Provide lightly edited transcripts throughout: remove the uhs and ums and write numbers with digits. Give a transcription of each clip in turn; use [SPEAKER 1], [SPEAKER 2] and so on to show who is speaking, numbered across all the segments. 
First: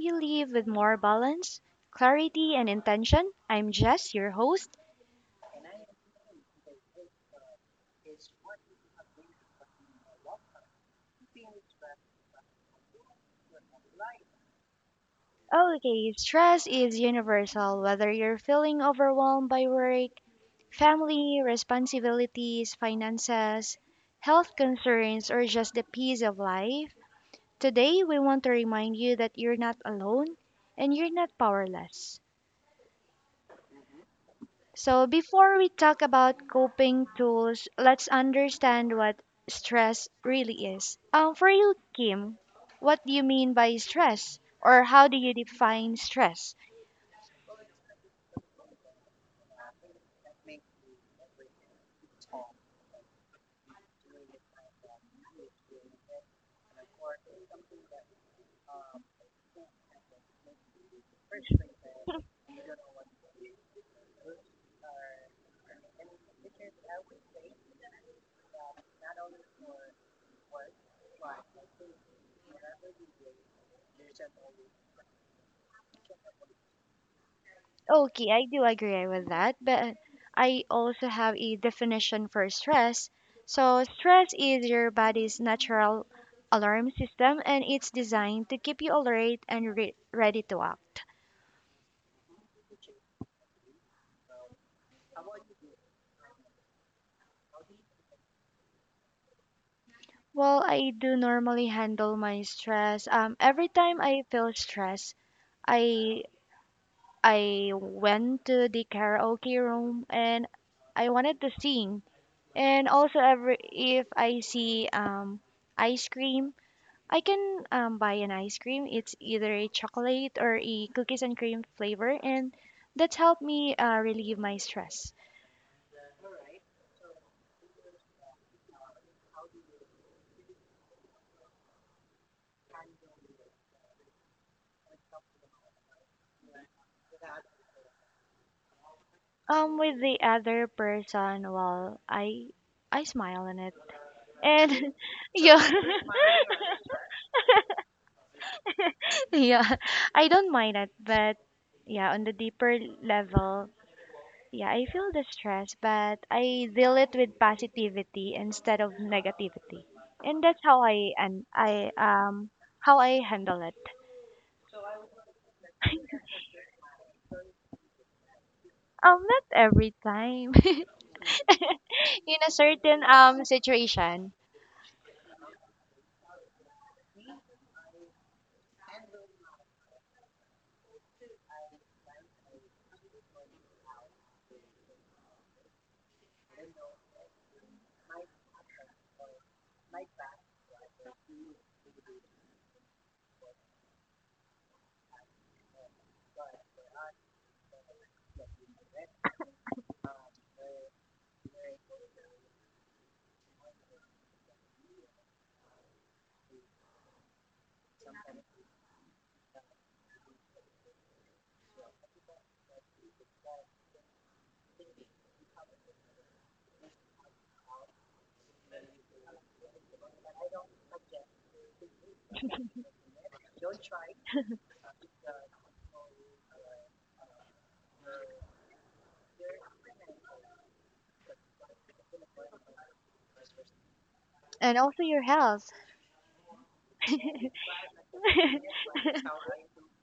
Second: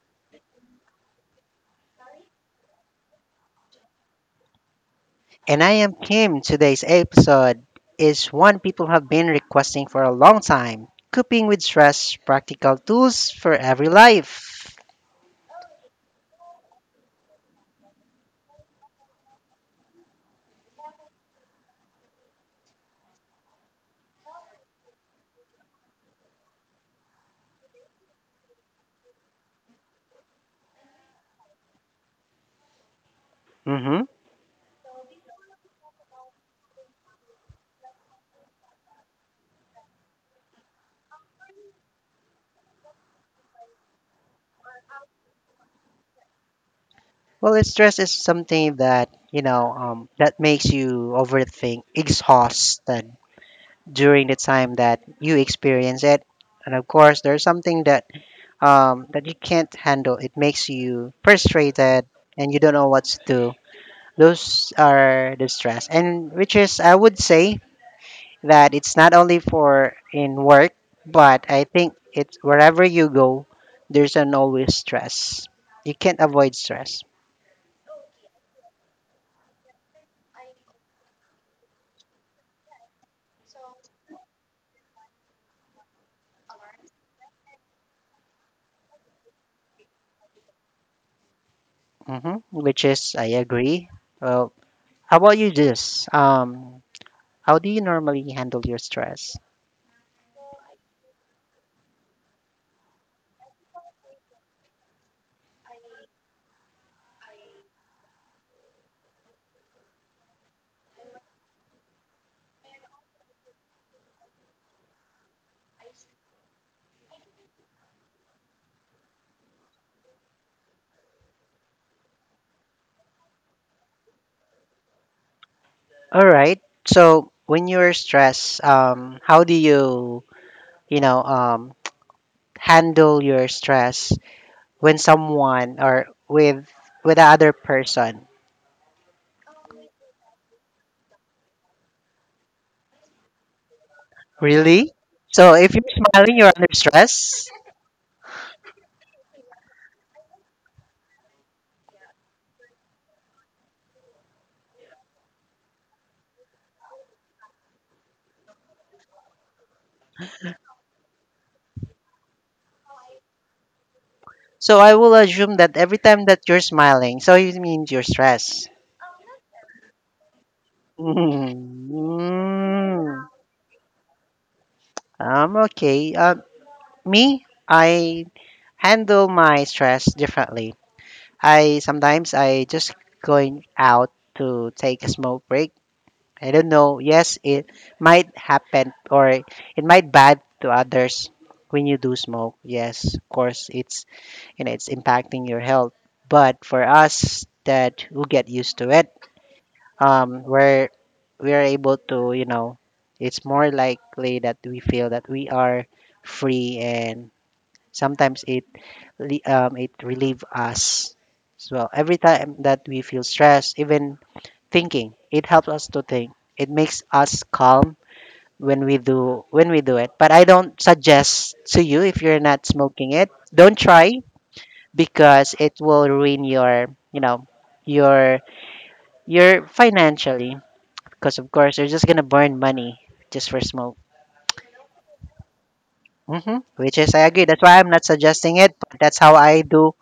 [SPEAKER 1] you live with more balance, clarity, and intention. I'm Jess, your host.
[SPEAKER 2] And I am Kim. Today's episode is one people have been requesting for a long time: coping with stress, practical tools for every life.
[SPEAKER 1] Oh, okay, stress is universal, whether you're feeling overwhelmed by work, family responsibilities, finances, health concerns, or just the peace of life. Today, we want to remind you that you're not alone and you're not powerless.
[SPEAKER 2] Mm-hmm.
[SPEAKER 1] So, before we talk about coping tools, let's understand what stress really is. For you, Kim, what do you mean by stress, or how do you define stress?
[SPEAKER 2] Well, it's stress is something that, that makes you overthink, exhausted during the time that you experience it. And of course, there's something that you can't handle. It makes you frustrated and you don't know what to do. Those are the stress. And which is, I would say, that it's not only for in work, but I think it's wherever you go, there's an always stress. You can't avoid stress.
[SPEAKER 1] Okay, I do agree with that, but I also have a definition for stress. So, stress is your body's natural alarm system, and it's designed to keep you alert and ready to act.
[SPEAKER 2] Hmm, which is I agree. Well, how about you, this? How do you normally handle your stress?
[SPEAKER 1] Well, I do normally handle my stress. Every time I feel stress, I I went to the karaoke room and I wanted to sing. And also every if I see ice cream, I can buy an ice cream. It's either a chocolate or a cookies and cream flavor, and that's helped me relieve my stress.
[SPEAKER 2] All right. So when you're stressed, how do you, you know, um, handle your stress when someone or with the other person?
[SPEAKER 1] With the other person, well, I smile on it.
[SPEAKER 2] Really?
[SPEAKER 1] And
[SPEAKER 2] So
[SPEAKER 1] yeah,
[SPEAKER 2] if you're smiling, you're under stress.
[SPEAKER 1] yeah, I don't mind it, but yeah, on the deeper level, yeah, I feel the stress, but I deal it with positivity instead of negativity, and that's how I and I how I handle it.
[SPEAKER 2] So I will assume that every time that you're smiling, so it means you're stressed.
[SPEAKER 1] Not every time, in
[SPEAKER 2] Mm.
[SPEAKER 1] a certain situation,
[SPEAKER 2] I Okay. Me, I handle my stress differently. I sometimes I just going out to take a smoke break. I don't know. Yes, it might happen or it might bad to others when you do smoke. Yes, of course, it's impacting your health. But for us that who get used to it, um, we're we're able to, it's more likely that we feel that we are free, and sometimes it relieve us as well. Every time that we feel stressed, even thinking, it helps us to think. It makes us calm when we do it. But I don't suggest to you if you're not smoking it, don't try because it will ruin your your financially because of course you're just gonna burn money just for smoke.
[SPEAKER 1] and also your health.
[SPEAKER 2] Hmm, which is I agree. That's why I'm not suggesting it, but that's how I do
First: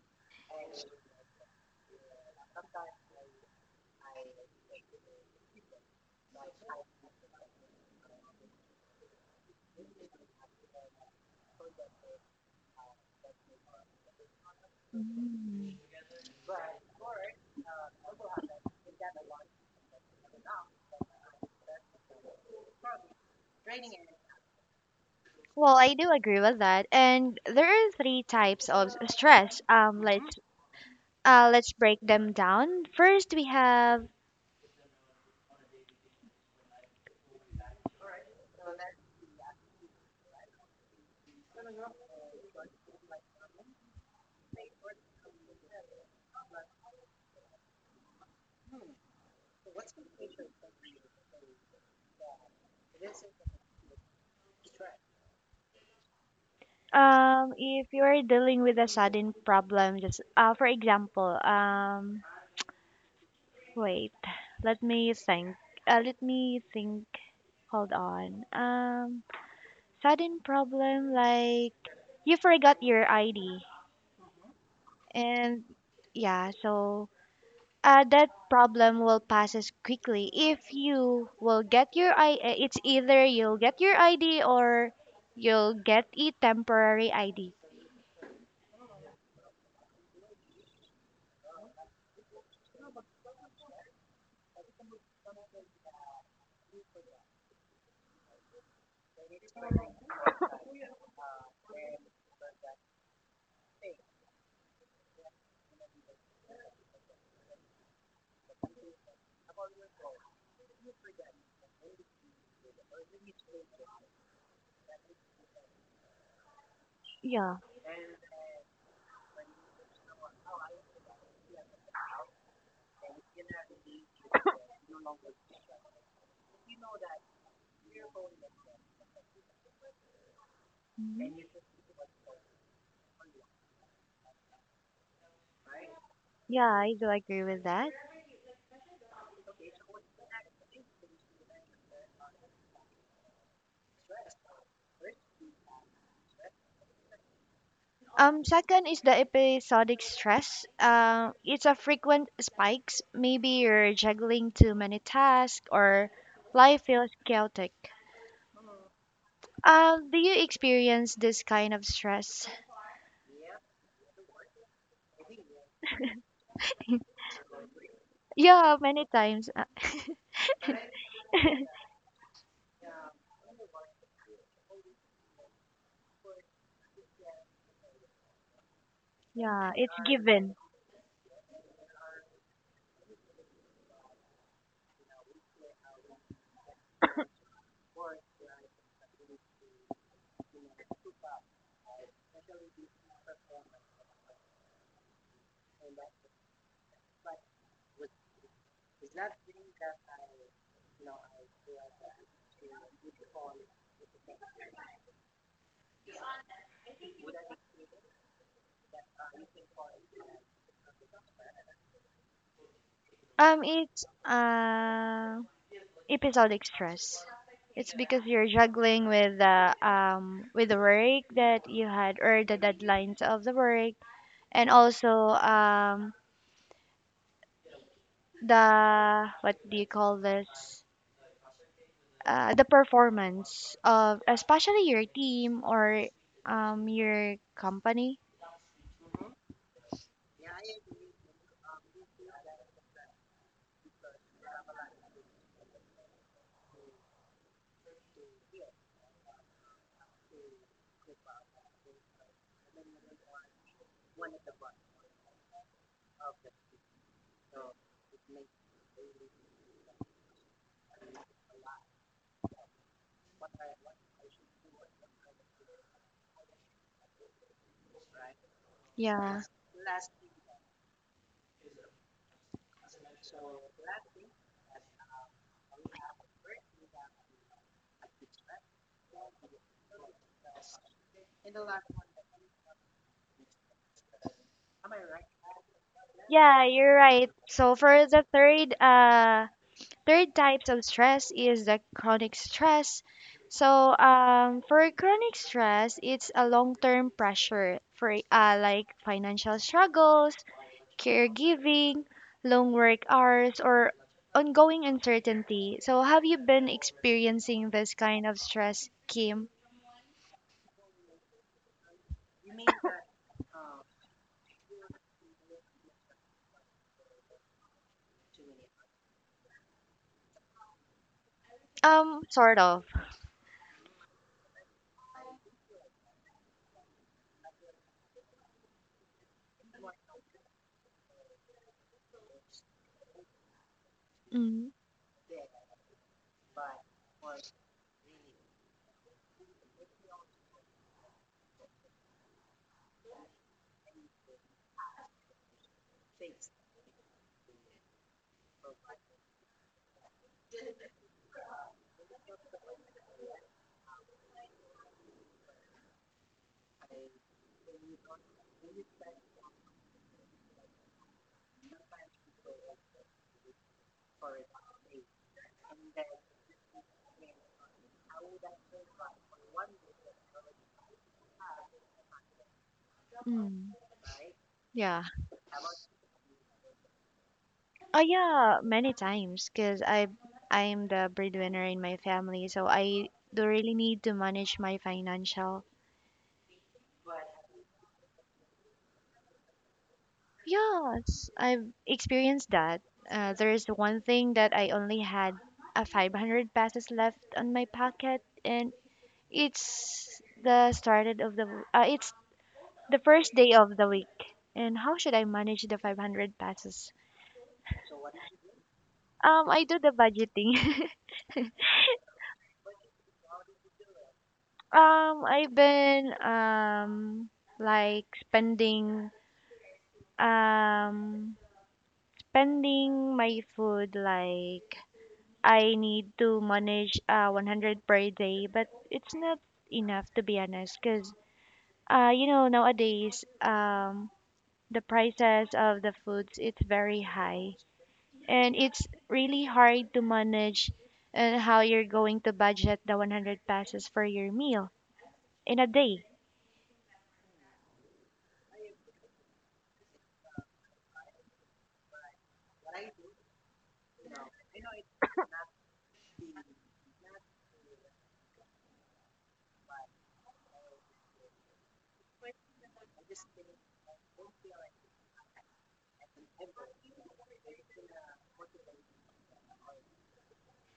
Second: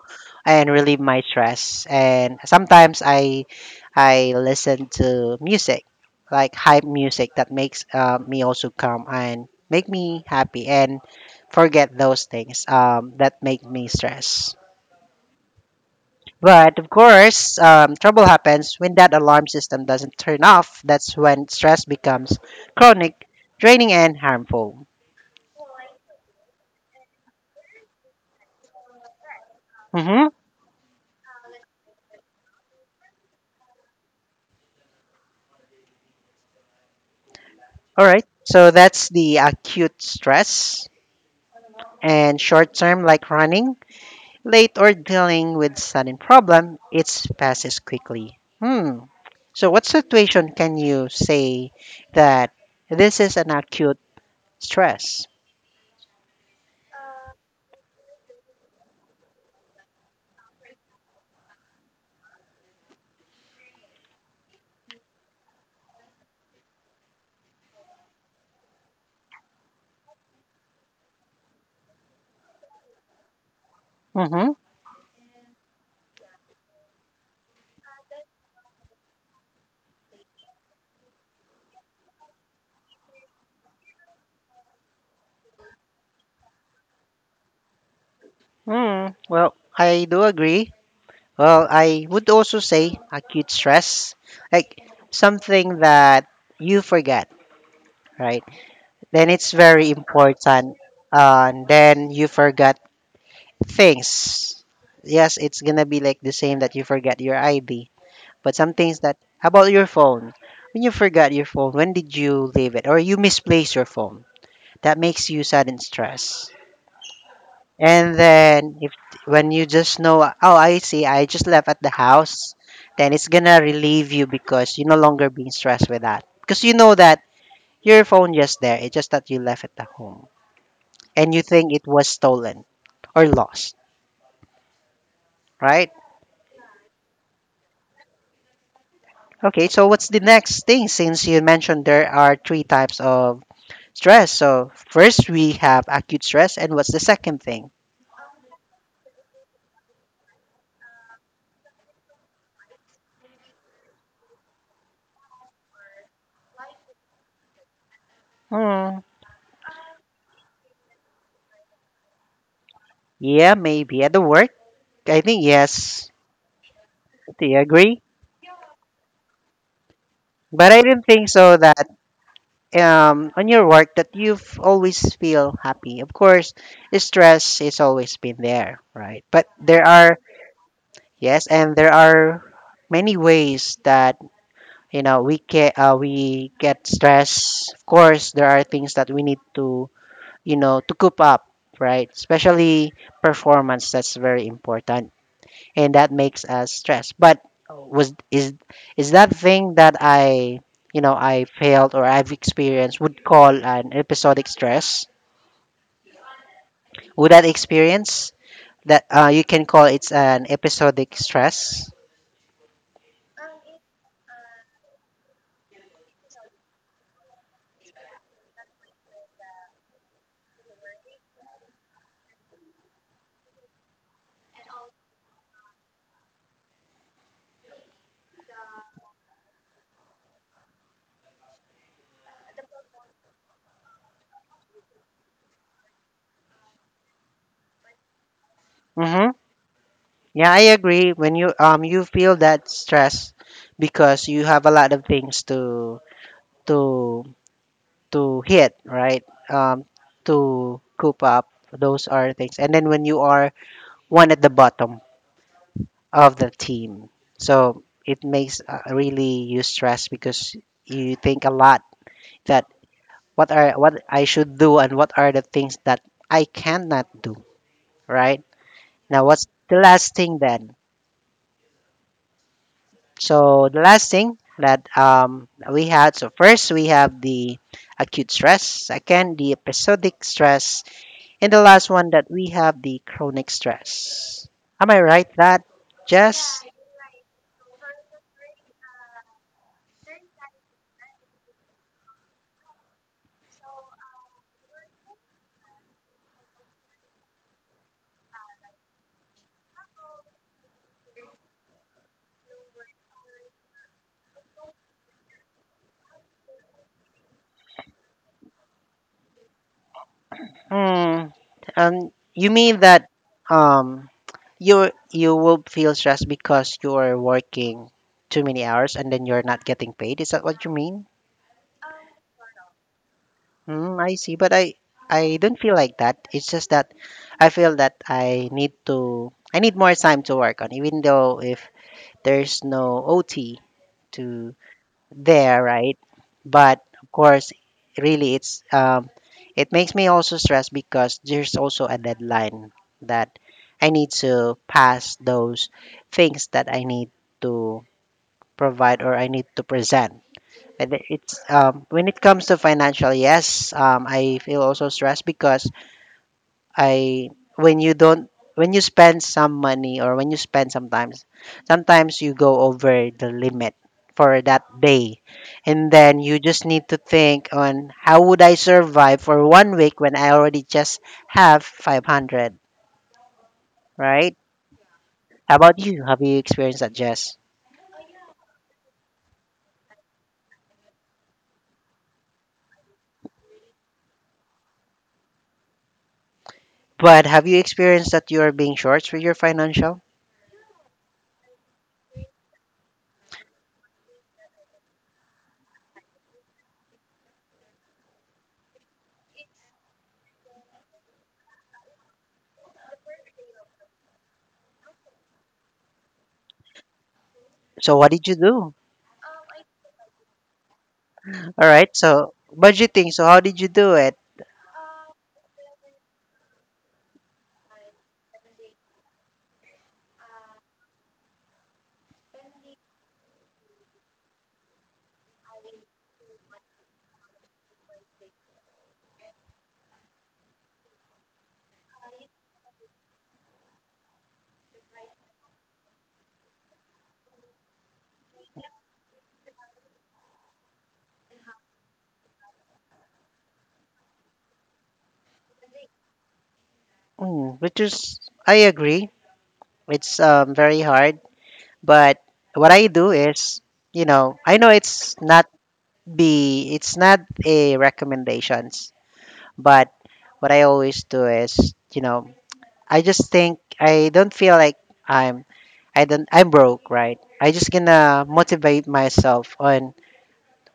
[SPEAKER 2] and relieve my stress. And sometimes I listen to music like hype music that makes me also calm and make me happy and forget those things that make me stress.
[SPEAKER 1] Mm.
[SPEAKER 2] But of course, trouble happens when that alarm system doesn't turn off. That's when stress becomes chronic, draining, and harmful.
[SPEAKER 1] Well, I do agree with that. And there are three types of stress. Like,
[SPEAKER 2] Mm-hmm.
[SPEAKER 1] Let's break them down. First, we have
[SPEAKER 2] All right. So that's the acute stress and short term, like running late or dealing with sudden problem. It passes quickly. Hmm. So what situation can you say that this is an acute stress?
[SPEAKER 1] if you are dealing with a sudden problem, just for example, wait, let me think. Let me think. Hold on. Sudden problem like you forgot your ID,
[SPEAKER 2] Mm-hmm.
[SPEAKER 1] and yeah, so that problem will pass as quickly if you will get your I. It's either you'll get your ID or you'll get a temporary ID.
[SPEAKER 2] Hmm. Well, I do agree. Well, I would also say acute stress, like something that you forget, right? Then it's very important. And then you forgot things. Yes, it's gonna be like the same that you forget your ID, but some things that how about your phone. When you forgot your phone, when did you leave it, or you misplace your phone? That makes you sudden stress.
[SPEAKER 1] Yeah.
[SPEAKER 2] And then if when you just know, oh, I see, I just left at the house, then it's gonna relieve you because you're no longer being stressed with that. Because you know that your phone just there, it's just that you left at the home and you
[SPEAKER 1] Mhm.
[SPEAKER 2] think it was stolen or lost, right?
[SPEAKER 1] Yeah, I do agree with that.
[SPEAKER 2] Okay, so what's the next thing? Since you mentioned there are three types of stress, so first we have acute stress, and what's the second thing?
[SPEAKER 1] Second is the episodic stress. It's a frequent spikes. Maybe you're juggling too many tasks or life feels chaotic.
[SPEAKER 2] Hmm,
[SPEAKER 1] Do you experience this kind of stress?
[SPEAKER 2] yeah, maybe at the work. I think yes. Do you agree?
[SPEAKER 1] Yeah, many times.
[SPEAKER 2] But I didn't think so that on your work that you've always feel happy. Of course, stress is always been there, right? But
[SPEAKER 1] Yeah,
[SPEAKER 2] there
[SPEAKER 1] it's
[SPEAKER 2] are,
[SPEAKER 1] given.
[SPEAKER 2] yes, and there are many ways that we get stress. Of course, there are things that we need to you know to coop up, right? Especially performance. That's very important and that makes us stressed. But was is that thing that I you know I failed or I've experienced would call an episodic stress? Would that experience that you can call it's an episodic stress?
[SPEAKER 1] It's Episodic stress. It's because you're juggling with the work that you had or the deadlines of the work, and also the what do you call this? The performance of especially your team or your company.
[SPEAKER 2] Mm-hmm. Yeah, I agree. When you feel that stress because you have a lot of things to to hit, right? Um, to coop up. Those are things. And then when you are one at the bottom, of the team. So it makes really you stress because you think a lot that what I should do and what are the things that I cannot do, right? Now
[SPEAKER 1] Yeah.
[SPEAKER 2] what's the last thing then? So the last thing that we had, so first we have the acute stress, second the episodic stress, and the last one that we have the chronic stress. Am I right that, Jess?
[SPEAKER 1] Yeah, you're right. So for the third types of stress is the chronic stress. So, for chronic stress, it's a long-term pressure for like financial struggles, caregiving, long work hours, or ongoing uncertainty. So have you been experiencing this kind of stress, Kim?
[SPEAKER 2] Mm, um, you mean that um, you will feel stressed because you're working too many hours and then you're not getting paid? Is that what you mean?
[SPEAKER 1] Sort of.
[SPEAKER 2] Mm, I see, but I don't feel like that. It's just that I feel that I need more time to work on, even though if there's no OT to
[SPEAKER 1] Mm-hmm.
[SPEAKER 2] there, right? But of course, really, it makes me also stressed because there's also a deadline that I need to pass those things that I need to provide or I need to present. And it's when it comes to financial, yes, I feel also stressed because I when you don't when you spend some money or when you spend sometimes you go over the limit for that day and then you just need to think on how would I survive for one week when I already just have 500,
[SPEAKER 1] Mm-hmm.
[SPEAKER 2] right?
[SPEAKER 1] Yeah.
[SPEAKER 2] How about you, have you experienced that, Jess?
[SPEAKER 1] Oh, yeah, many times because I am the breadwinner in my family, so I do really need to manage my financial.
[SPEAKER 2] But have you experienced that you are being short with your financial?
[SPEAKER 1] Yes, I've experienced that. There's one thing that I only had a 500 pesos left on my pocket, and it's the started of the it's the first day of the week. And how should I manage the 500 pesos?
[SPEAKER 2] So what did you do?
[SPEAKER 1] I do the budgeting.
[SPEAKER 2] All right, so budgeting. So how did you do it?
[SPEAKER 1] I've been like spending um my food, like I need to manage 100 per day, but it's not enough to be honest, because you know nowadays the prices of the foods it's very high and it's really hard to manage and how you're going to budget the 100 passes for your meal in a day.
[SPEAKER 2] Mm, which is I agree, it's very hard. But what I do is, I know it's not a recommendations, but what I always do is, I just think I don't feel like I'm I don't I'm broke, right? I just gonna motivate myself on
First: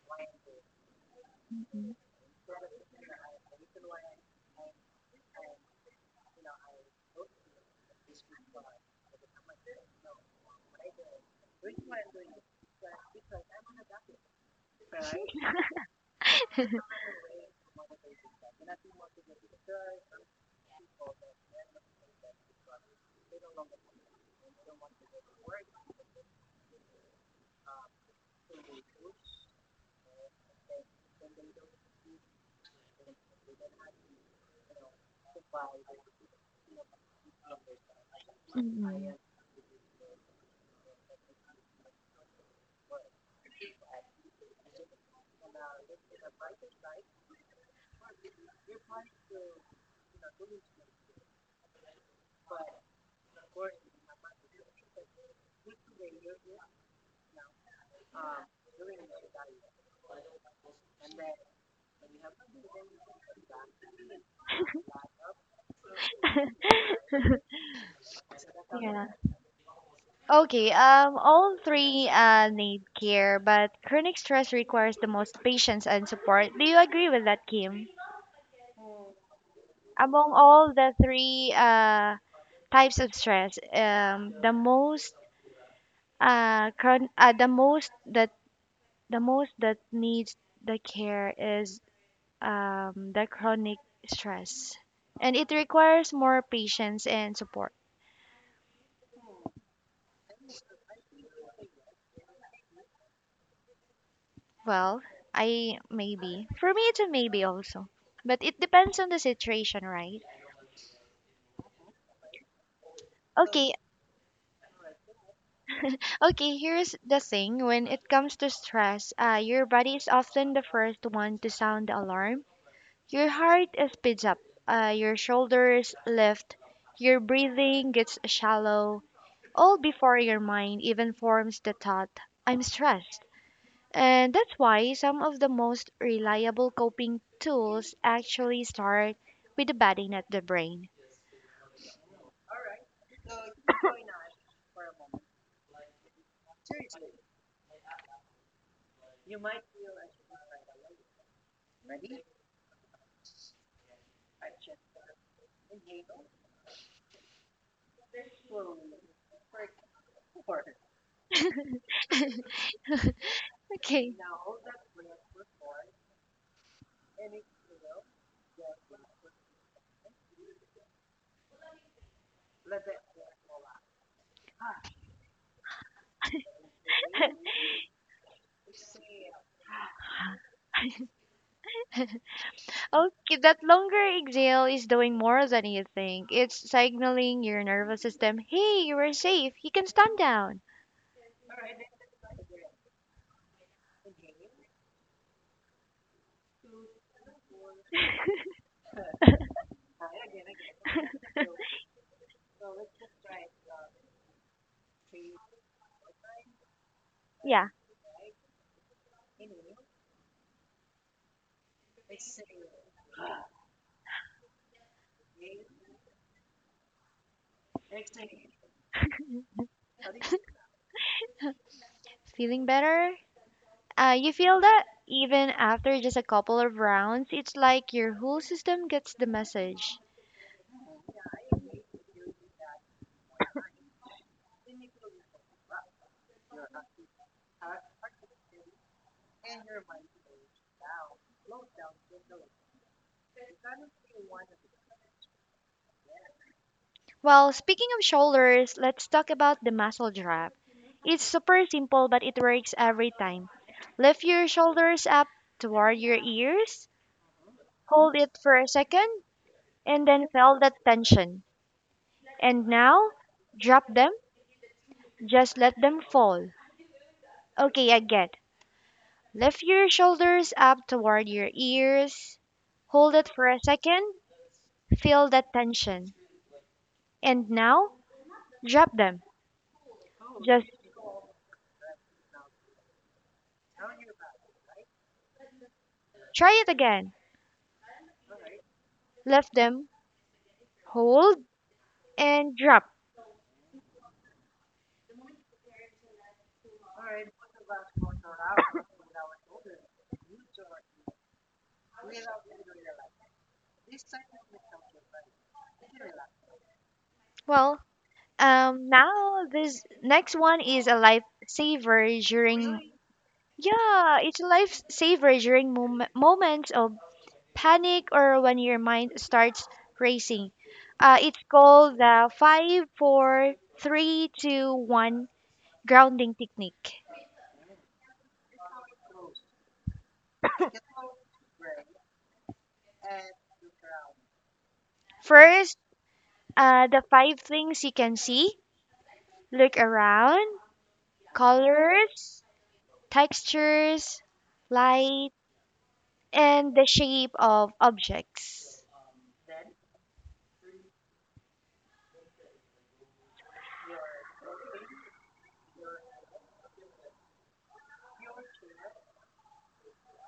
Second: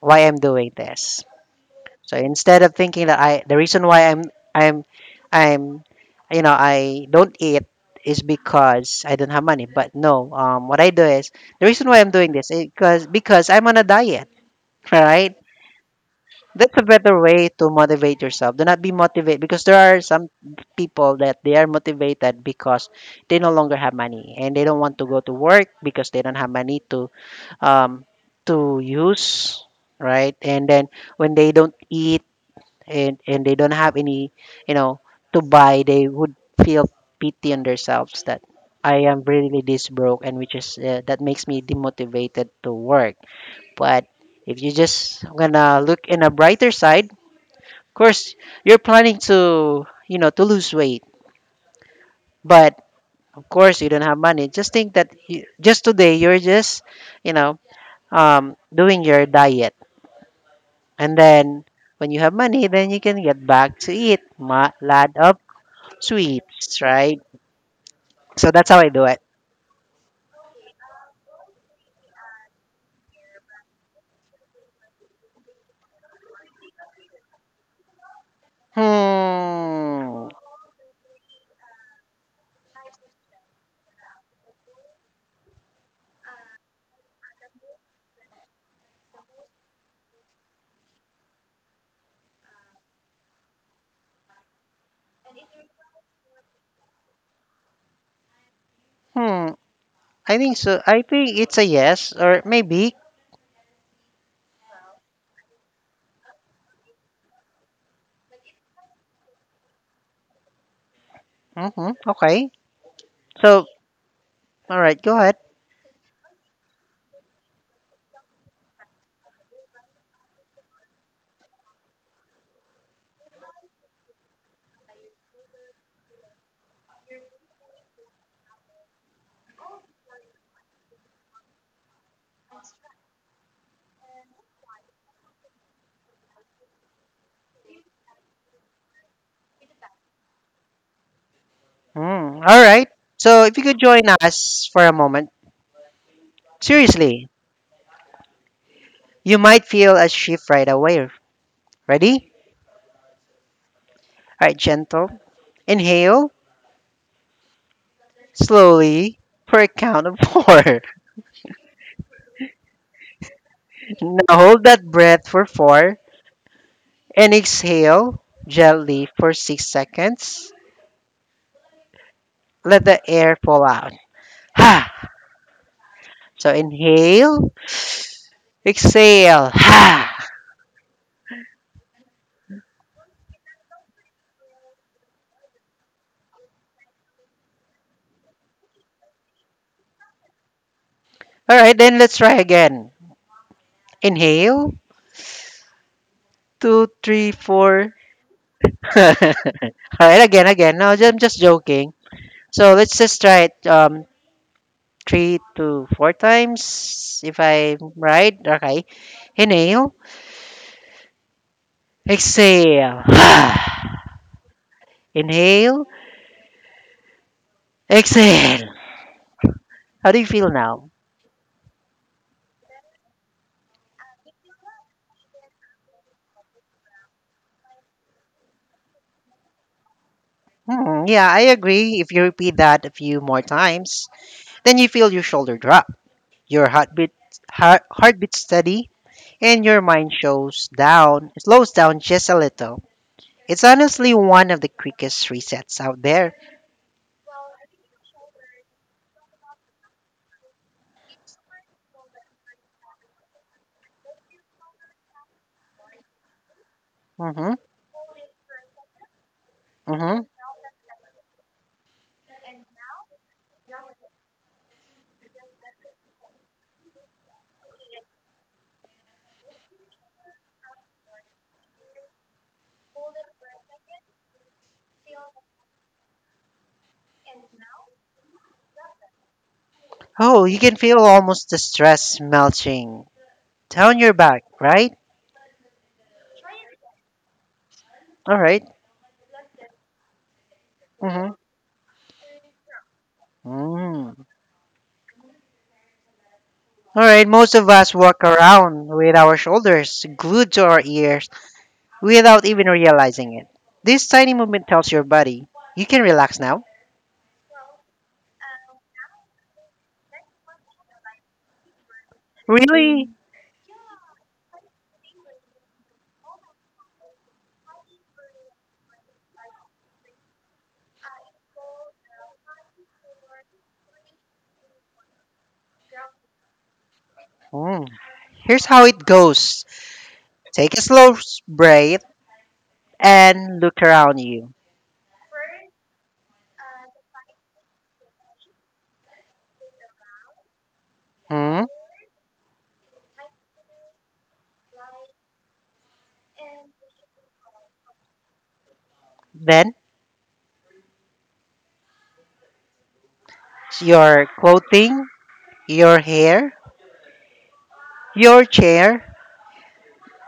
[SPEAKER 2] why I'm doing this.
[SPEAKER 1] Mhm.
[SPEAKER 2] So instead of thinking that I the reason why I'm I'm I don't eat is because I don't have money. But no, what I do is the reason why I'm doing this is because I'm on a diet, right? That's a better way to motivate yourself. Do not be motivated because there are some people that they are motivated because they no longer have money and they don't want to go to work because they don't have money um to use, right? And then when they don't eat and they don't have any you know to buy, they would feel pity on themselves that I
[SPEAKER 1] Mhm.
[SPEAKER 2] am really this broke, and which is that makes me demotivated to work. But if you just gonna look in a brighter side, of course you're planning to you know to lose weight, but of course you don't have money. Just think that you, just today you're just you know doing your diet, and then when you have money then you can get back to eat lot of sweets, right? So that's how I do
[SPEAKER 1] Yeah.
[SPEAKER 2] it.
[SPEAKER 1] Okay. All three need care, but chronic stress requires the most patience and support. Do you agree with that, Kim?
[SPEAKER 2] Hmm.
[SPEAKER 1] Among all the three types of stress, the most that needs the care is the chronic stress, and it requires more patience and support.
[SPEAKER 2] Hmm. I think so. I think it's a yes or maybe.
[SPEAKER 1] Well, I maybe. For me, it's a maybe also. But it depends on the situation, right?
[SPEAKER 2] Mm-hmm. Okay. So,
[SPEAKER 1] Okay,
[SPEAKER 2] all right, go ahead.
[SPEAKER 1] okay, here's the thing. When it comes to stress, your body is often the first one to sound the alarm. Your heart speeds up, your shoulders lift, your breathing gets shallow, all before your mind even forms the thought, I'm stressed. And that's why some of the most reliable coping tools actually start with the batting at the brain.
[SPEAKER 2] Hmm. All right. So, if you could join us for a moment, seriously, you might feel a shift right away. Ready? All right, gentle. Inhale slowly for a count of four.
[SPEAKER 1] Okay.
[SPEAKER 2] Now hold that breath for four and exhale gently for 6 seconds. Let the air fall out. Ha. So inhale, exhale. Ha.
[SPEAKER 1] Okay, that longer exhale is doing more than you think. It's signaling your nervous system, hey, you are safe. You can stand down.
[SPEAKER 2] All right, then let's try again. Inhale, two, three, four. All right, again, again. No, I'm just joking. So let's just try it three to four times, if
[SPEAKER 1] Yeah.
[SPEAKER 2] I'm right. Okay. Inhale, exhale. Inhale, exhale. How do you feel now?
[SPEAKER 1] Feeling better? You feel that even after just a couple of rounds, it's like your whole system gets the message.
[SPEAKER 2] Hmm, yeah, I agree. If you repeat that a few more times, then you feel your shoulder drop. Your heartbeat steady, and your mind shows down slows down just a little. It's honestly one of the quickest resets out there.
[SPEAKER 1] Well, speaking of shoulders, let's talk about the muscle drop. It's super simple, but it works every time. Lift your shoulders up toward your ears,
[SPEAKER 2] Mhm.
[SPEAKER 1] hold it for a second, and
[SPEAKER 2] Mhm.
[SPEAKER 1] then feel that tension. And now, drop them, just let them fall. Okay, again. Lift your shoulders up toward your ears, hold it for a second, feel that tension. And now, drop them.
[SPEAKER 2] Oh, you
[SPEAKER 1] Just
[SPEAKER 2] can feel almost the stress melting down your back, right?
[SPEAKER 1] try it again.
[SPEAKER 2] All right.
[SPEAKER 1] Lift them,
[SPEAKER 2] Mhm.
[SPEAKER 1] hold, and drop.
[SPEAKER 2] Mm. All right, most of us walk around with our shoulders glued to our ears without even realizing it. This tiny movement tells your body, you can relax now.
[SPEAKER 1] Well, now this next one is a lifesaver during.
[SPEAKER 2] Really?
[SPEAKER 1] Yeah, it's a lifesaver during moments of panic or when your mind starts racing. It's called the five, four, three, two, one grounding technique.
[SPEAKER 2] Mm. Here's how it goes. Take a slow breath and look around you.
[SPEAKER 1] First, the five things you can see. Look around.
[SPEAKER 2] Hmm?
[SPEAKER 1] Colors, textures, light, and the shape of objects.
[SPEAKER 2] Then, your clothing, your hair, your chair,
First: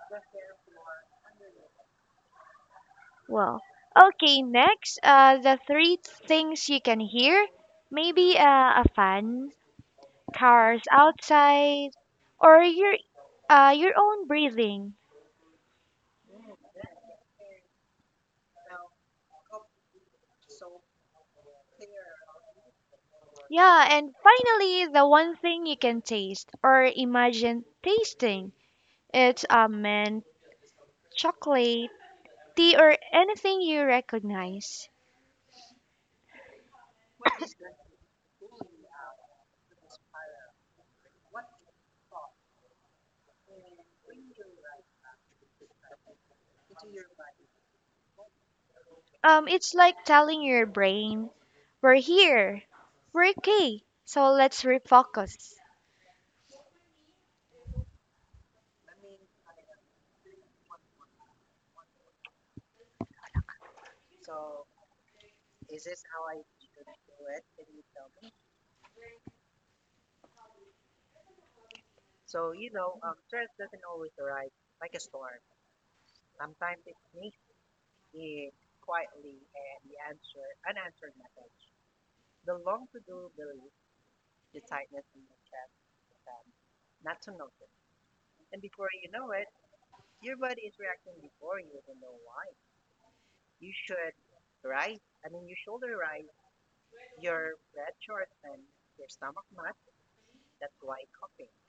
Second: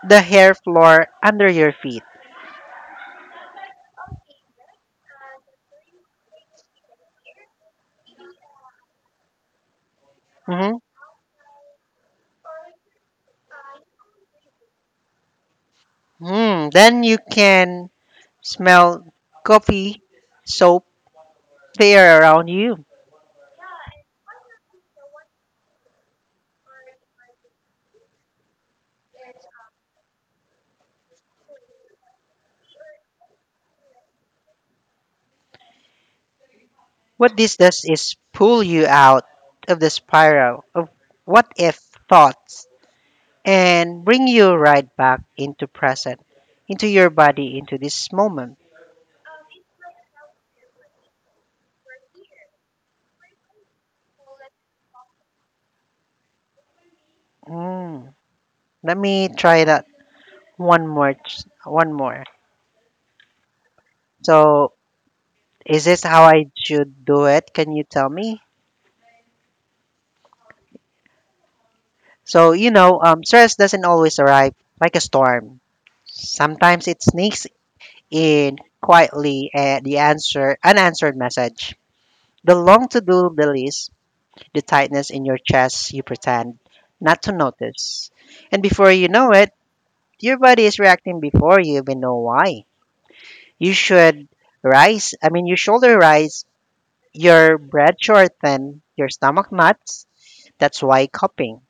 [SPEAKER 2] the hair floor under your feet.
[SPEAKER 1] Well, okay, next, the three things you can hear, maybe a fan,
[SPEAKER 2] Hmm.
[SPEAKER 1] cars outside, or your own breathing.
[SPEAKER 2] Hmm. Then you can smell coffee, soap, they are around you.
[SPEAKER 1] Yeah, and finally, the one thing you can taste or imagine tasting, it's a mint, chocolate, tea, or anything you recognize.
[SPEAKER 2] What this does is pull you out of the spiral of what if thoughts and bring you right back into present, into your body, into this moment.
[SPEAKER 1] It's like telling your brain, we're here, we're okay, so let's refocus.
[SPEAKER 2] Mm. Let me try that one more. So, is this how I should do it? Can you tell me? Stress doesn't always arrive like a storm. Sometimes it sneaks in quietly at the answer unanswered message. The long to-do list, the tightness in your chest you pretend not to notice. And before you know it, your body is reacting before you even know why. You should you shoulder rise. Your bread shorten, your stomach nuts. That's why coping.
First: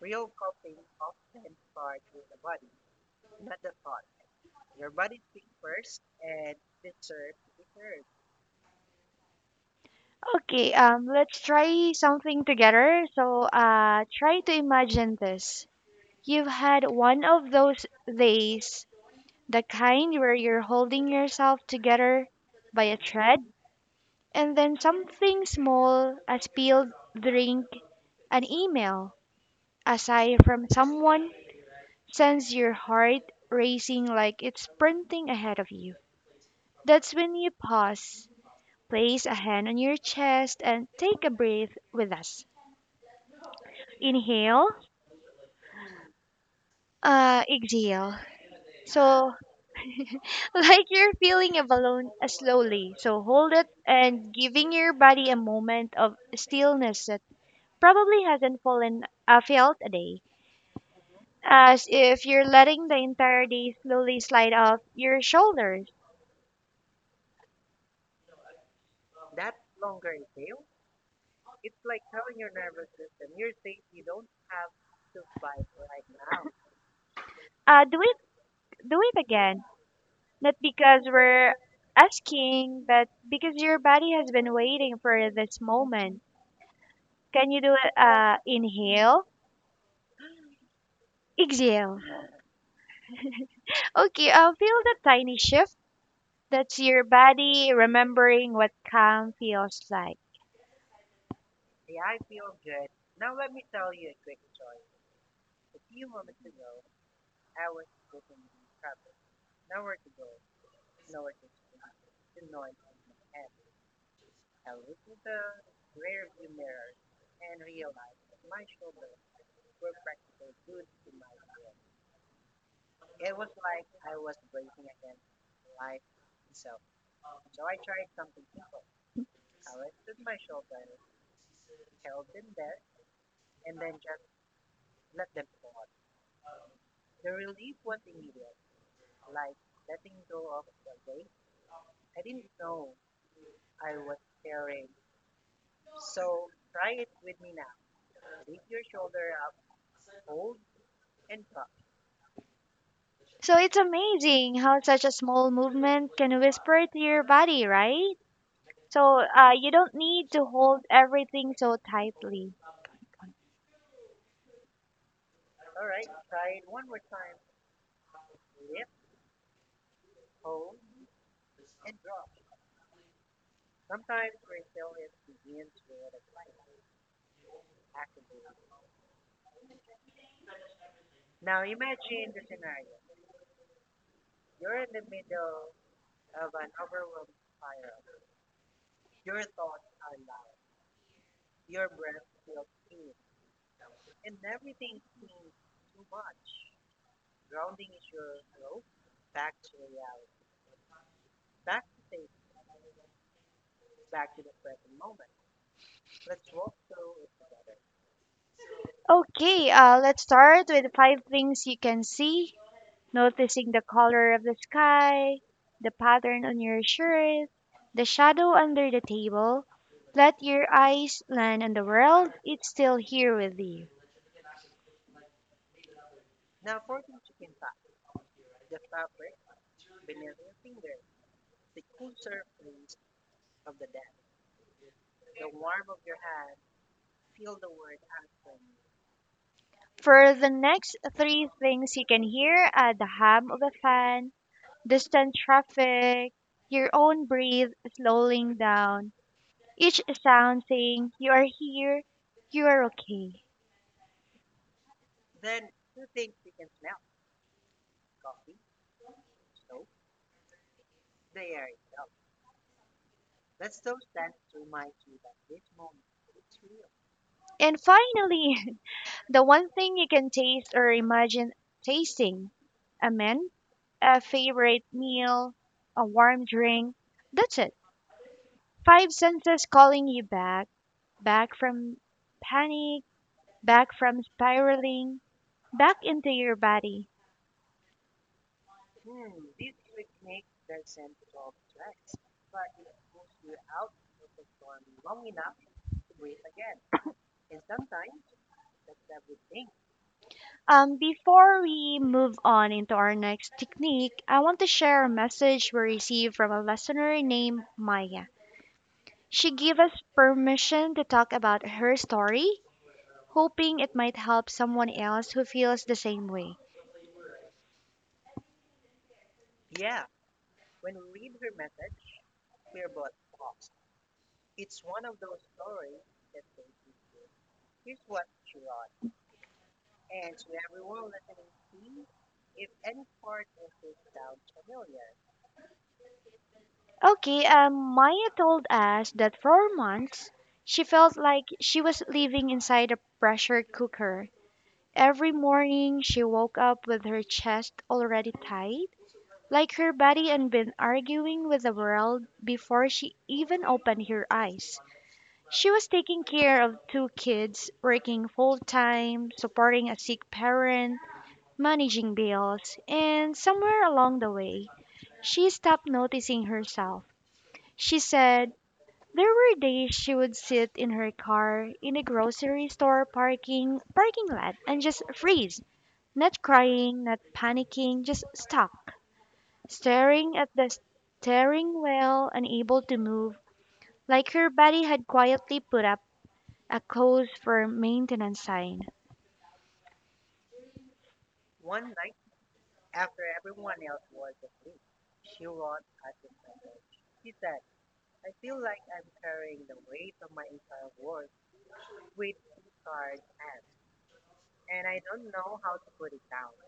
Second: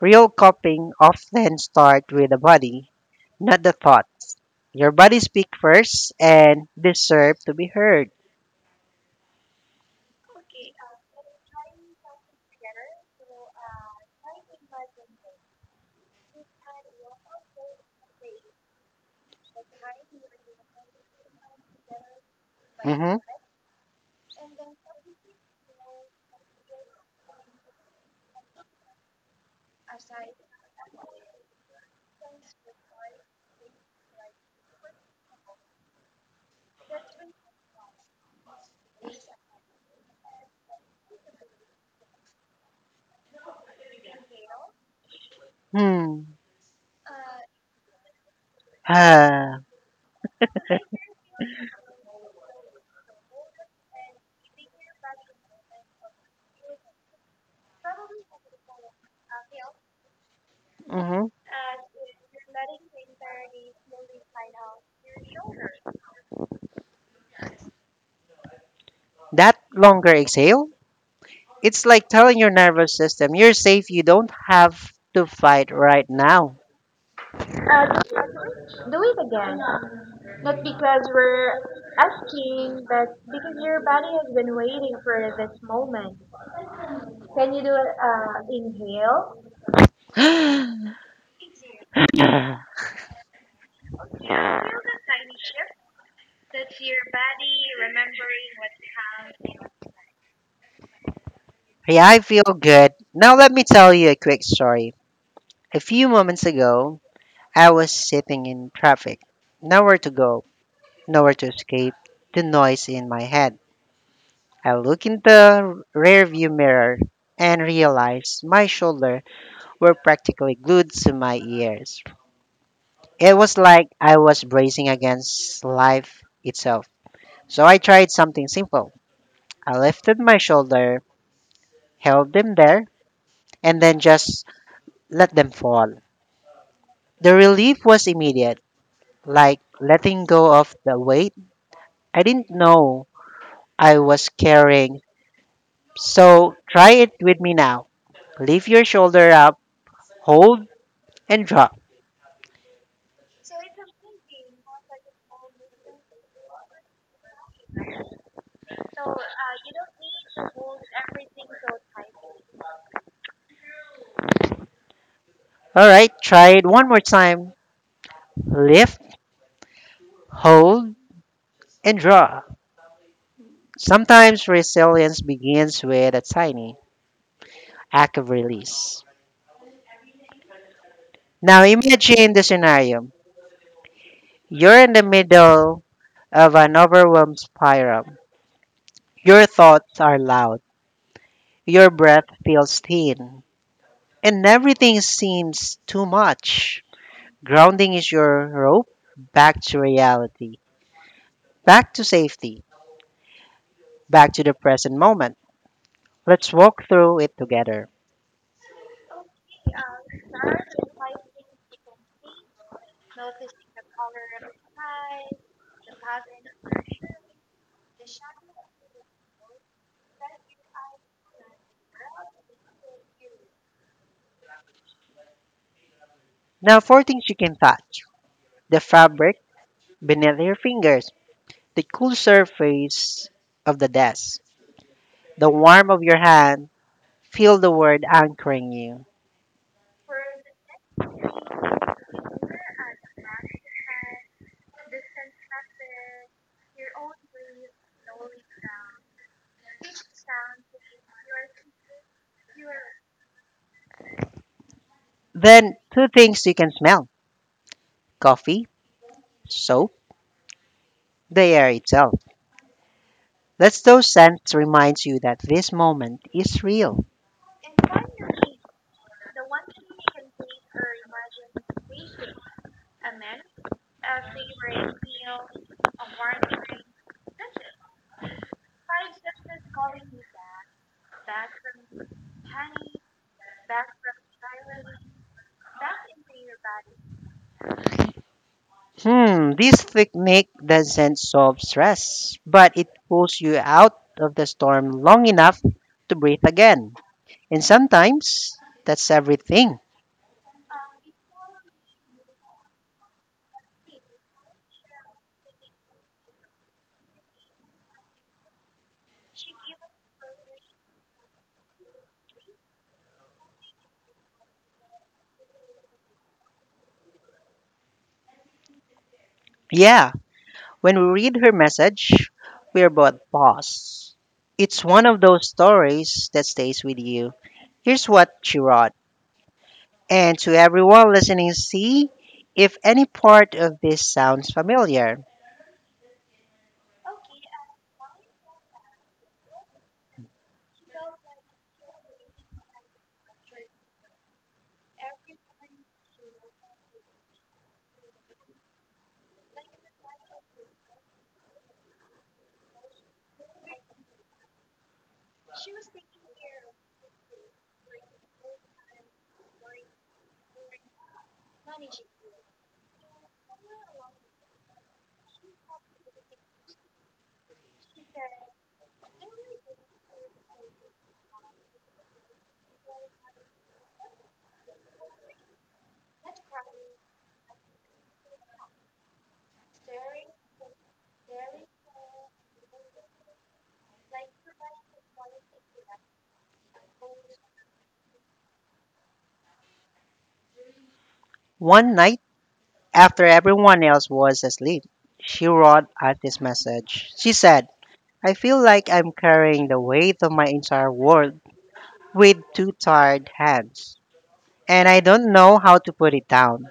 [SPEAKER 2] Real coping often starts with the body, not the thoughts. Your body speak first and deserve to be heard.
[SPEAKER 1] Okay, let's try something together. So, try to imagine this. You've had one of those days, the kind where you're holding yourself together by a
[SPEAKER 2] Mm-hmm.
[SPEAKER 1] thread, and then something small, a spilled drink, an email, a sigh from someone, sends your heart racing like it's sprinting ahead of you. That's when you pause, place a hand on your chest, and take a breath with us. Inhale,
[SPEAKER 2] Hmm.
[SPEAKER 1] exhale. So,
[SPEAKER 2] Ah,
[SPEAKER 1] like you're feeling a balloon slowly. So, hold it and giving your body a moment of stillness that probably hasn't fallen felt a day.
[SPEAKER 2] mm-hmm.
[SPEAKER 1] As if you're letting the entire day slowly slide off your shoulders.
[SPEAKER 2] That longer exhale, it's like telling your nervous system, you're safe, you don't have to fight right now.
[SPEAKER 1] Do it, do it again. Not because we're asking, but because your body has been waiting for this moment. Can you do it? Inhale,
[SPEAKER 2] Yeah,
[SPEAKER 1] exhale. Okay, I'll feel the tiny shift. That's your body remembering what calm feels like.
[SPEAKER 2] I feel good. Now let me tell you a quick story. A few moments ago, I was sitting in traffic, nowhere to go, nowhere to escape the noise in my head. I look in the rearview mirror and realize my shoulders were practically glued to my ears. It was like I was bracing against life itself. So I tried something simple. I lifted my shoulder, held them there, and then just let them fall. The relief was immediate, like letting go of the weight I didn't know I was carrying. So try it with me now. Lift your shoulder up, hold, and drop.
[SPEAKER 1] So it's amazing how such a small movement can whisper to your body, right? So, you don't need to hold everything so tightly.
[SPEAKER 2] All right, try it one more time. Lift, hold, and draw. Sometimes resilience begins with a tiny act of release. Now imagine the scenario. You're in the middle of an overwhelmed spiral. Your thoughts are loud. Your breath feels thin. And everything seems too much. Grounding is your rope back to reality, back to safety, back to the present moment. Let's walk through it together.
[SPEAKER 1] Okay, let's start with five things you can see, noticing the color of the sky, the pattern on your shirt, the shadow under the table. Let your eyes land on the world, it's still here with you.
[SPEAKER 2] Now, four things you can touch, the fabric beneath your fingers, the cool surface of the desk, the warmth of your hand. Feel the word anchoring you.
[SPEAKER 1] For the next three things you can hear, at the hum of a fan, distant traffic, your own breath slowing down, each sound saying, you are here, you are okay.
[SPEAKER 2] Then, two things you can smell, coffee, soap, the air itself. Let those scents remind you that this moment is real.
[SPEAKER 1] And finally, the one thing you can taste or imagine tasting. Amen? A favorite meal, a warm drink. That's it. Five senses calling you back, back from panic, back from spiraling, back into your body.
[SPEAKER 2] Hmm, this technique doesn't solve stress, but it pulls you out of the storm long enough to breathe again. And sometimes that's everything.
[SPEAKER 1] Before we move on into our next technique, I want to share a message we received from a listener named Maya. She gave us permission to talk about her story, hoping it might help someone else who feels the same way.
[SPEAKER 2] Yeah, when we read her message, we're both paused. It's one of those stories that stays with you. Here's what she wrote. And to everyone listening, see if any part of this sounds familiar.
[SPEAKER 1] Okay, Maya told us that for months she felt like she was living inside a pressure cooker. Every morning she woke up with her chest already tight, like her body had been arguing with the world before she even opened her eyes. She was taking care of two kids, working full time, supporting a sick parent, managing bills, and somewhere along the way, she stopped noticing herself. She said, there were days she would sit in her car in a grocery store parking lot and just freeze, not crying, not panicking, just stop, staring at the staring, well, unable to move, like her body had quietly put up a close for maintenance sign.
[SPEAKER 2] One night, after everyone else was asleep, she wrote out this message. She said, "I feel like I'm carrying the weight of my entire world with two tired hands, and I don't know how to put it down."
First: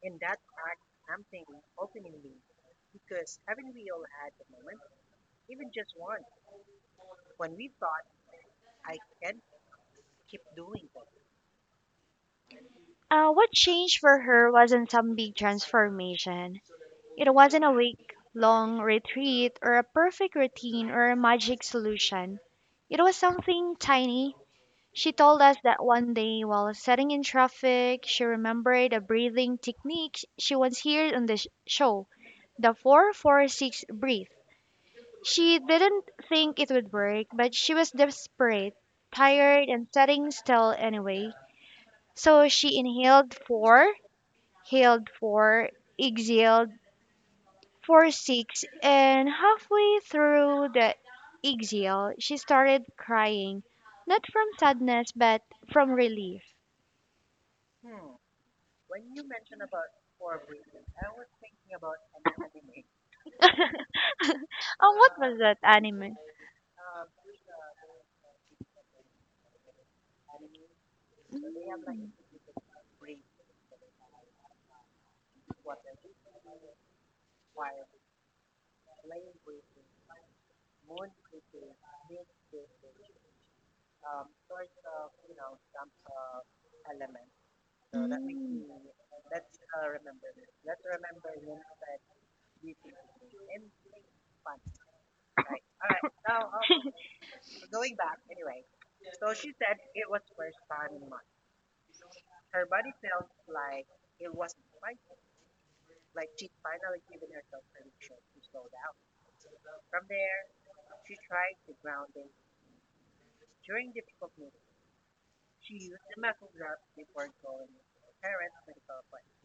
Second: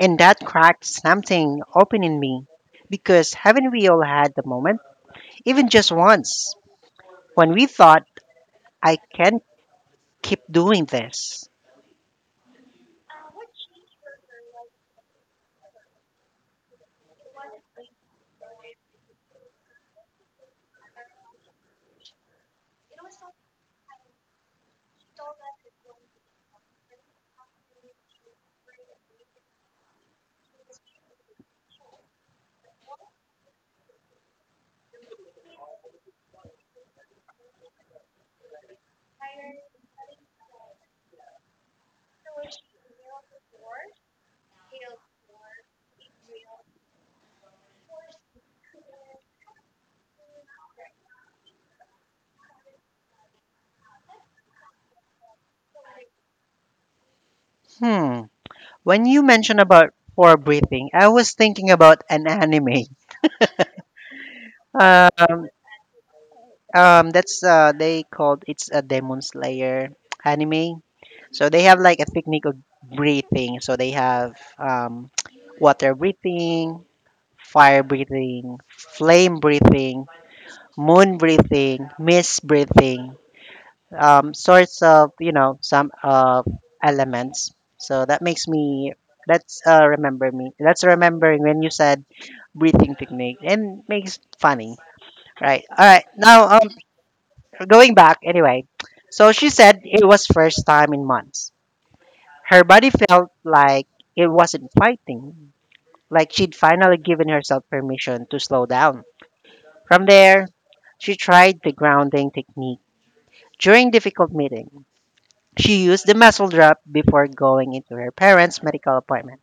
[SPEAKER 2] And that cracked something open in me. Because haven't we all had the moment, even just once, when we thought, "I can't keep doing this?"
[SPEAKER 1] What changed for her wasn't some big transformation. It wasn't a week long retreat or a perfect routine or a magic solution. It was something tiny. She told us that one day while sitting in traffic, she remembered a breathing technique she once heard on the show, the 446 breathe. She didn't think it would work, but she was desperate, tired, and sitting still anyway. So she inhaled 4, held 4, exhaled 4 6, and halfway through the exhale, she started crying, not from sadness, but from relief.
[SPEAKER 2] Hmm. When you mentioned about for breathing, I was thinking about an anime.
[SPEAKER 1] Oh, what was
[SPEAKER 2] Um."
[SPEAKER 1] that anime?
[SPEAKER 2] That's they called it's a Demon Slayer anime. So they have like a
[SPEAKER 1] Mm.
[SPEAKER 2] technique of breathing. So they have water breathing, fire breathing, flame breathing, moon breathing, mist breathing, sorts of some elements.
[SPEAKER 1] Mm.
[SPEAKER 2] So that makes me that's remember me. That's remembering when you said breathing technique and makes funny, right? All right, now going back anyway. So she said it was first time in months. Her body felt like it wasn't fighting, like she'd finally given herself permission to slow down. From there, she tried the grounding technique during difficult meeting. She used the muscle drop before going into her parents' medical appointment.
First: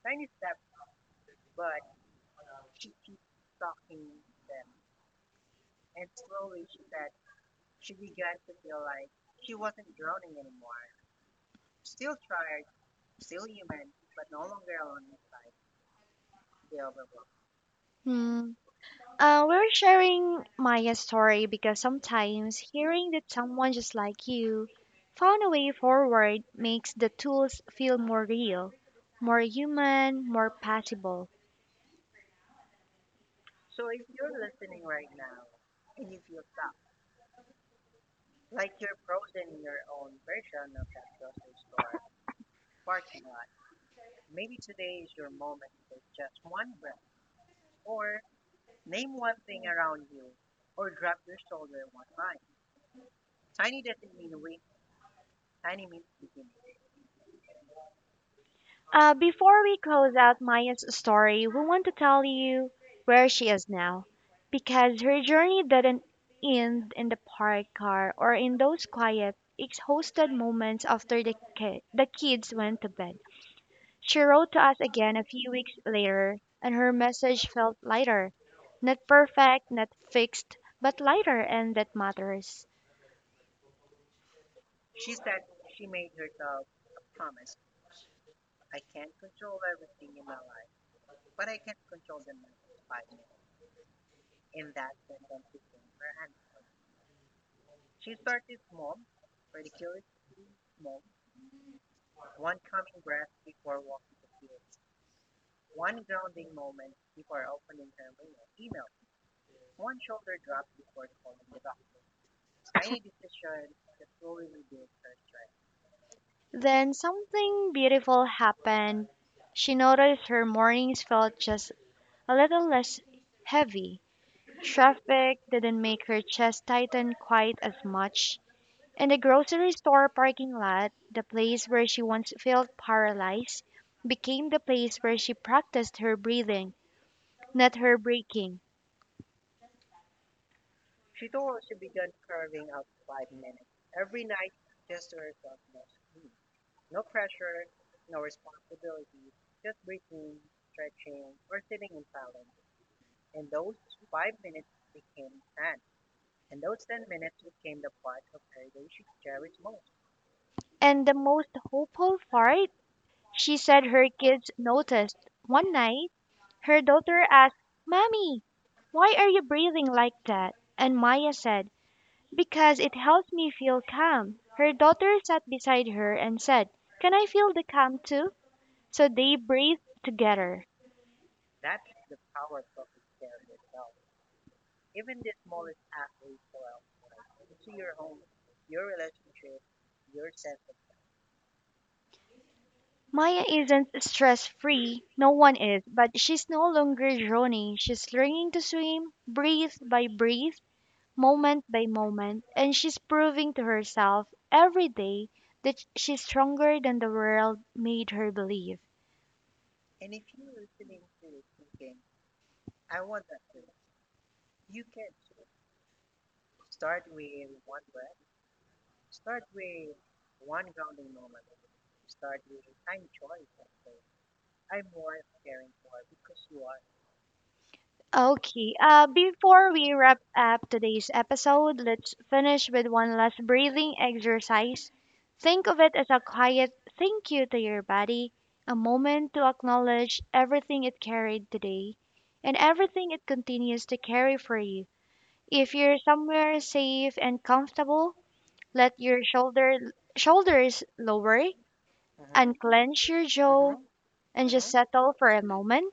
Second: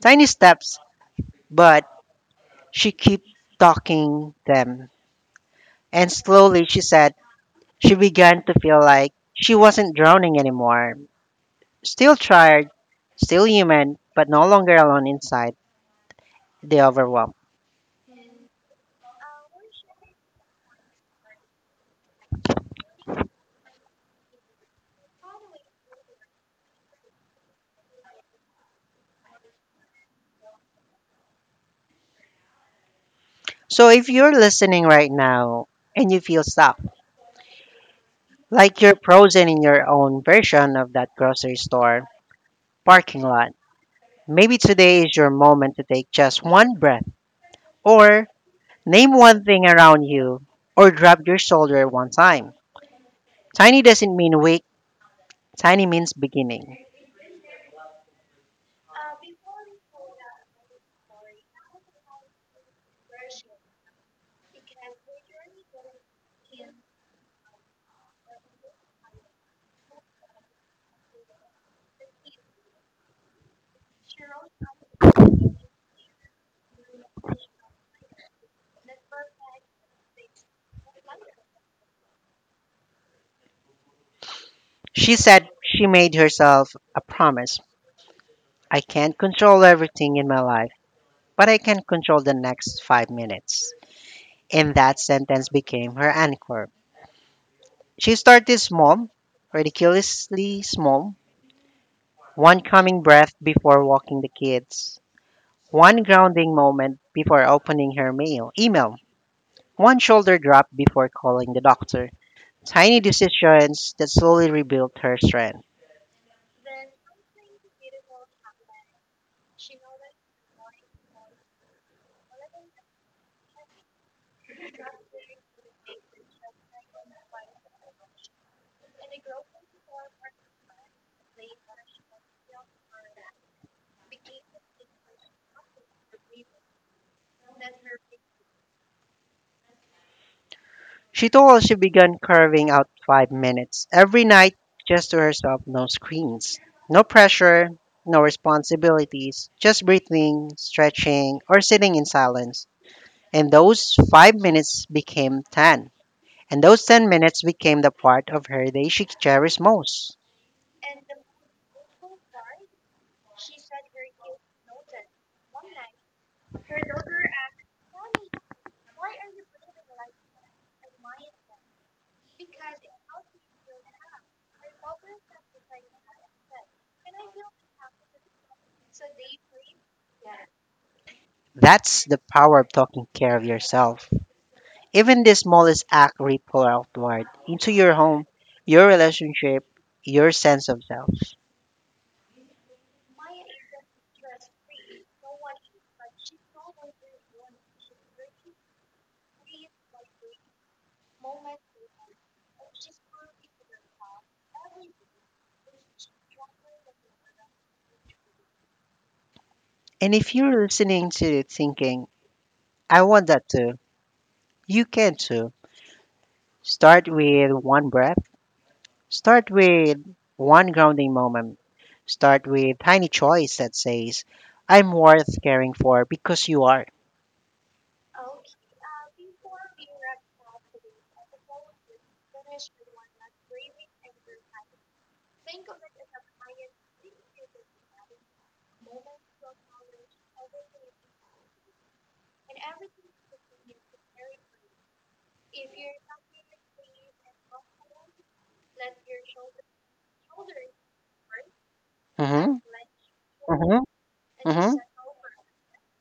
[SPEAKER 2] Tiny steps, but she kept talking them. And slowly she said she began to feel like she wasn't drowning anymore. Still tired, still human, but no longer alone inside the overwhelm.
[SPEAKER 1] Hmm. We're sharing Maya's story because sometimes hearing that someone just like you found a way forward makes the tools feel more real, more human, more possible.
[SPEAKER 2] So if you're listening right now and you feel stuck, like you're frozen in your own version of that grocery store parking lot, maybe today is your moment to take just one breath or name one thing around you or drop your shoulder one time. Tiny doesn't mean weak, tiny means beginning.
[SPEAKER 1] Before we close out Maya's story, we want to tell you where she is now because her journey didn't end in the park car or in those quiet, exhausted moments after the kids went to bed. She wrote to us again a few weeks later, and her message felt lighter. Not perfect, not fixed, but lighter, and that matters.
[SPEAKER 2] She said she made herself a promise. "I can't control everything in my life but I can control the next 5 minutes." And that sentence became her anchor. She started small, ridiculously small, one calming breath before walking the kids, one grounding moment before opening her mail, email, one shoulder drop before calling the doctor. Tiny decisions that slowly rebuilt her strength.
[SPEAKER 1] Then something beautiful happened. She noticed her mornings felt just a little less heavy, traffic didn't make her chest tighten quite as much. In the grocery store parking lot, the place where she once felt paralyzed became the place where she practiced her breathing, not her breaking.
[SPEAKER 2] She told us she began carving out 5 minutes every night just to herself, no screens, no pressure, no responsibilities, just breathing, stretching, or sitting in silence. And those 5 minutes became 10. And those 10 minutes became the part of her day she cherished most.
[SPEAKER 1] And the most hopeful part, she said her kids noticed. One night, her daughter asked, "Mommy, why are you breathing like that?" And Maya said, "Because it helps me feel calm." Her daughter sat beside her and said, "Can I feel the calm too?" So they breathed together.
[SPEAKER 2] That's the power of taking care of yourself. Even the smallest act ripple outward into your home, your relationship, your sense of self.
[SPEAKER 1] Maya isn't stress free. No one is. But she's no longer drowning. She's learning to swim, breath by breath, moment by moment. And she's proving to herself every day that she's stronger than the world made her believe.
[SPEAKER 2] And if you're listening to it thinking, "I want that too," you can too. Start with one breath, start with one grounding moment, start with tiny choice that says, "I'm worth caring for," because you are.
[SPEAKER 1] Okay. Before we wrap up today's episode, let's finish with one last breathing exercise. Think of it as a quiet thank you to your body, a moment to acknowledge everything it carried today and everything it continues to carry for you. If you're somewhere safe and comfortable, let your shoulders lower,
[SPEAKER 2] Hmm.
[SPEAKER 1] unclench your jaw.
[SPEAKER 2] Hmm.
[SPEAKER 1] Mhm. And
[SPEAKER 2] Hmm.
[SPEAKER 1] just settle for a moment.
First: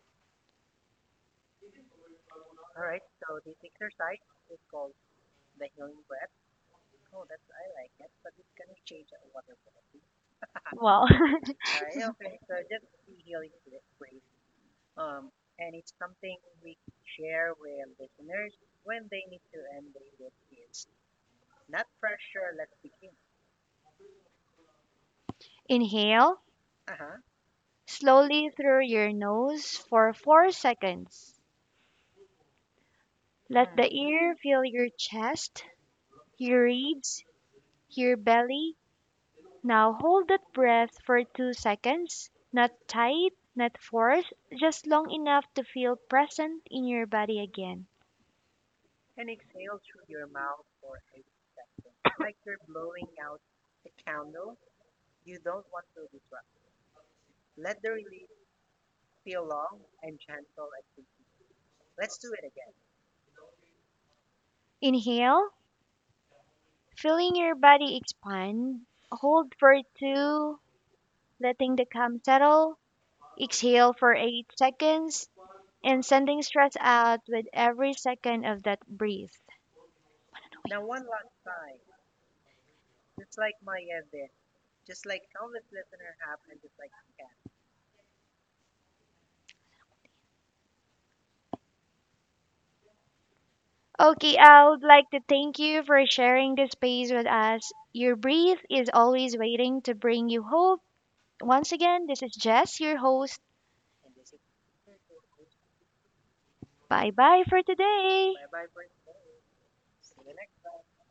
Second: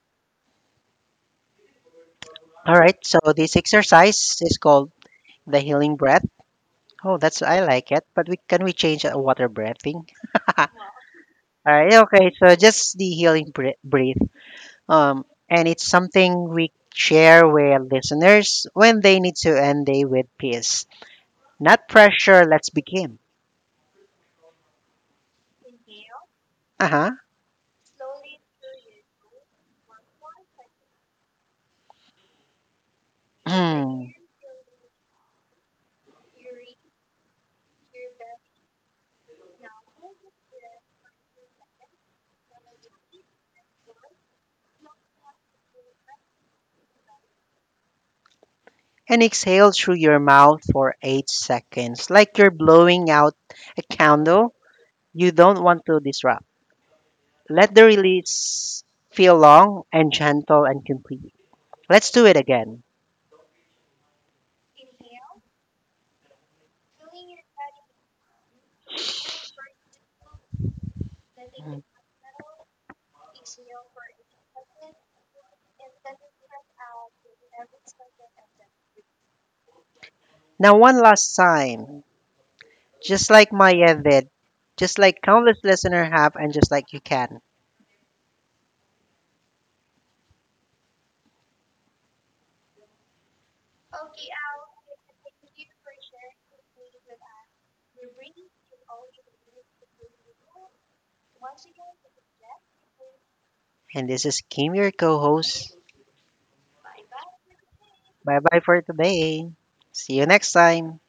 [SPEAKER 2] All right, so this exercise is called the healing breath. Oh, that's, I like it. But we can, we change water breathing? All
[SPEAKER 1] Well,
[SPEAKER 2] right, okay. So just the breath. And it's something we share with listeners when they need to end day with peace. Not pressure, let's begin.
[SPEAKER 1] inhale
[SPEAKER 2] Uh huh.
[SPEAKER 1] slowly through your nose for 4 seconds. Let the
[SPEAKER 2] Hmm.
[SPEAKER 1] air fill your chest, your ribs, your belly. Now hold that breath for 2 seconds, not tight, not forced, just long enough to feel present in your body again.
[SPEAKER 2] And exhale through your mouth for 8 seconds, like you're blowing out a candle you don't want to disrupt. Let the release feel long and gentle and complete. Let's do it again.
[SPEAKER 1] Inhale, feeling your body expand. Hold for 2, letting the calm settle. Exhale for 8 seconds and sending stress out with every second of that breath.
[SPEAKER 2] Now, one last time, just like Maya did, just like countless listeners have, and just like you can.
[SPEAKER 1] Okay, I would like to thank you for sharing this space with us. Your breath is always waiting to bring you hope. Once again, this is Jess, your host.
[SPEAKER 2] And this is Kim, your co host.
[SPEAKER 1] Bye bye for today.
[SPEAKER 2] Bye bye for today. See you next time.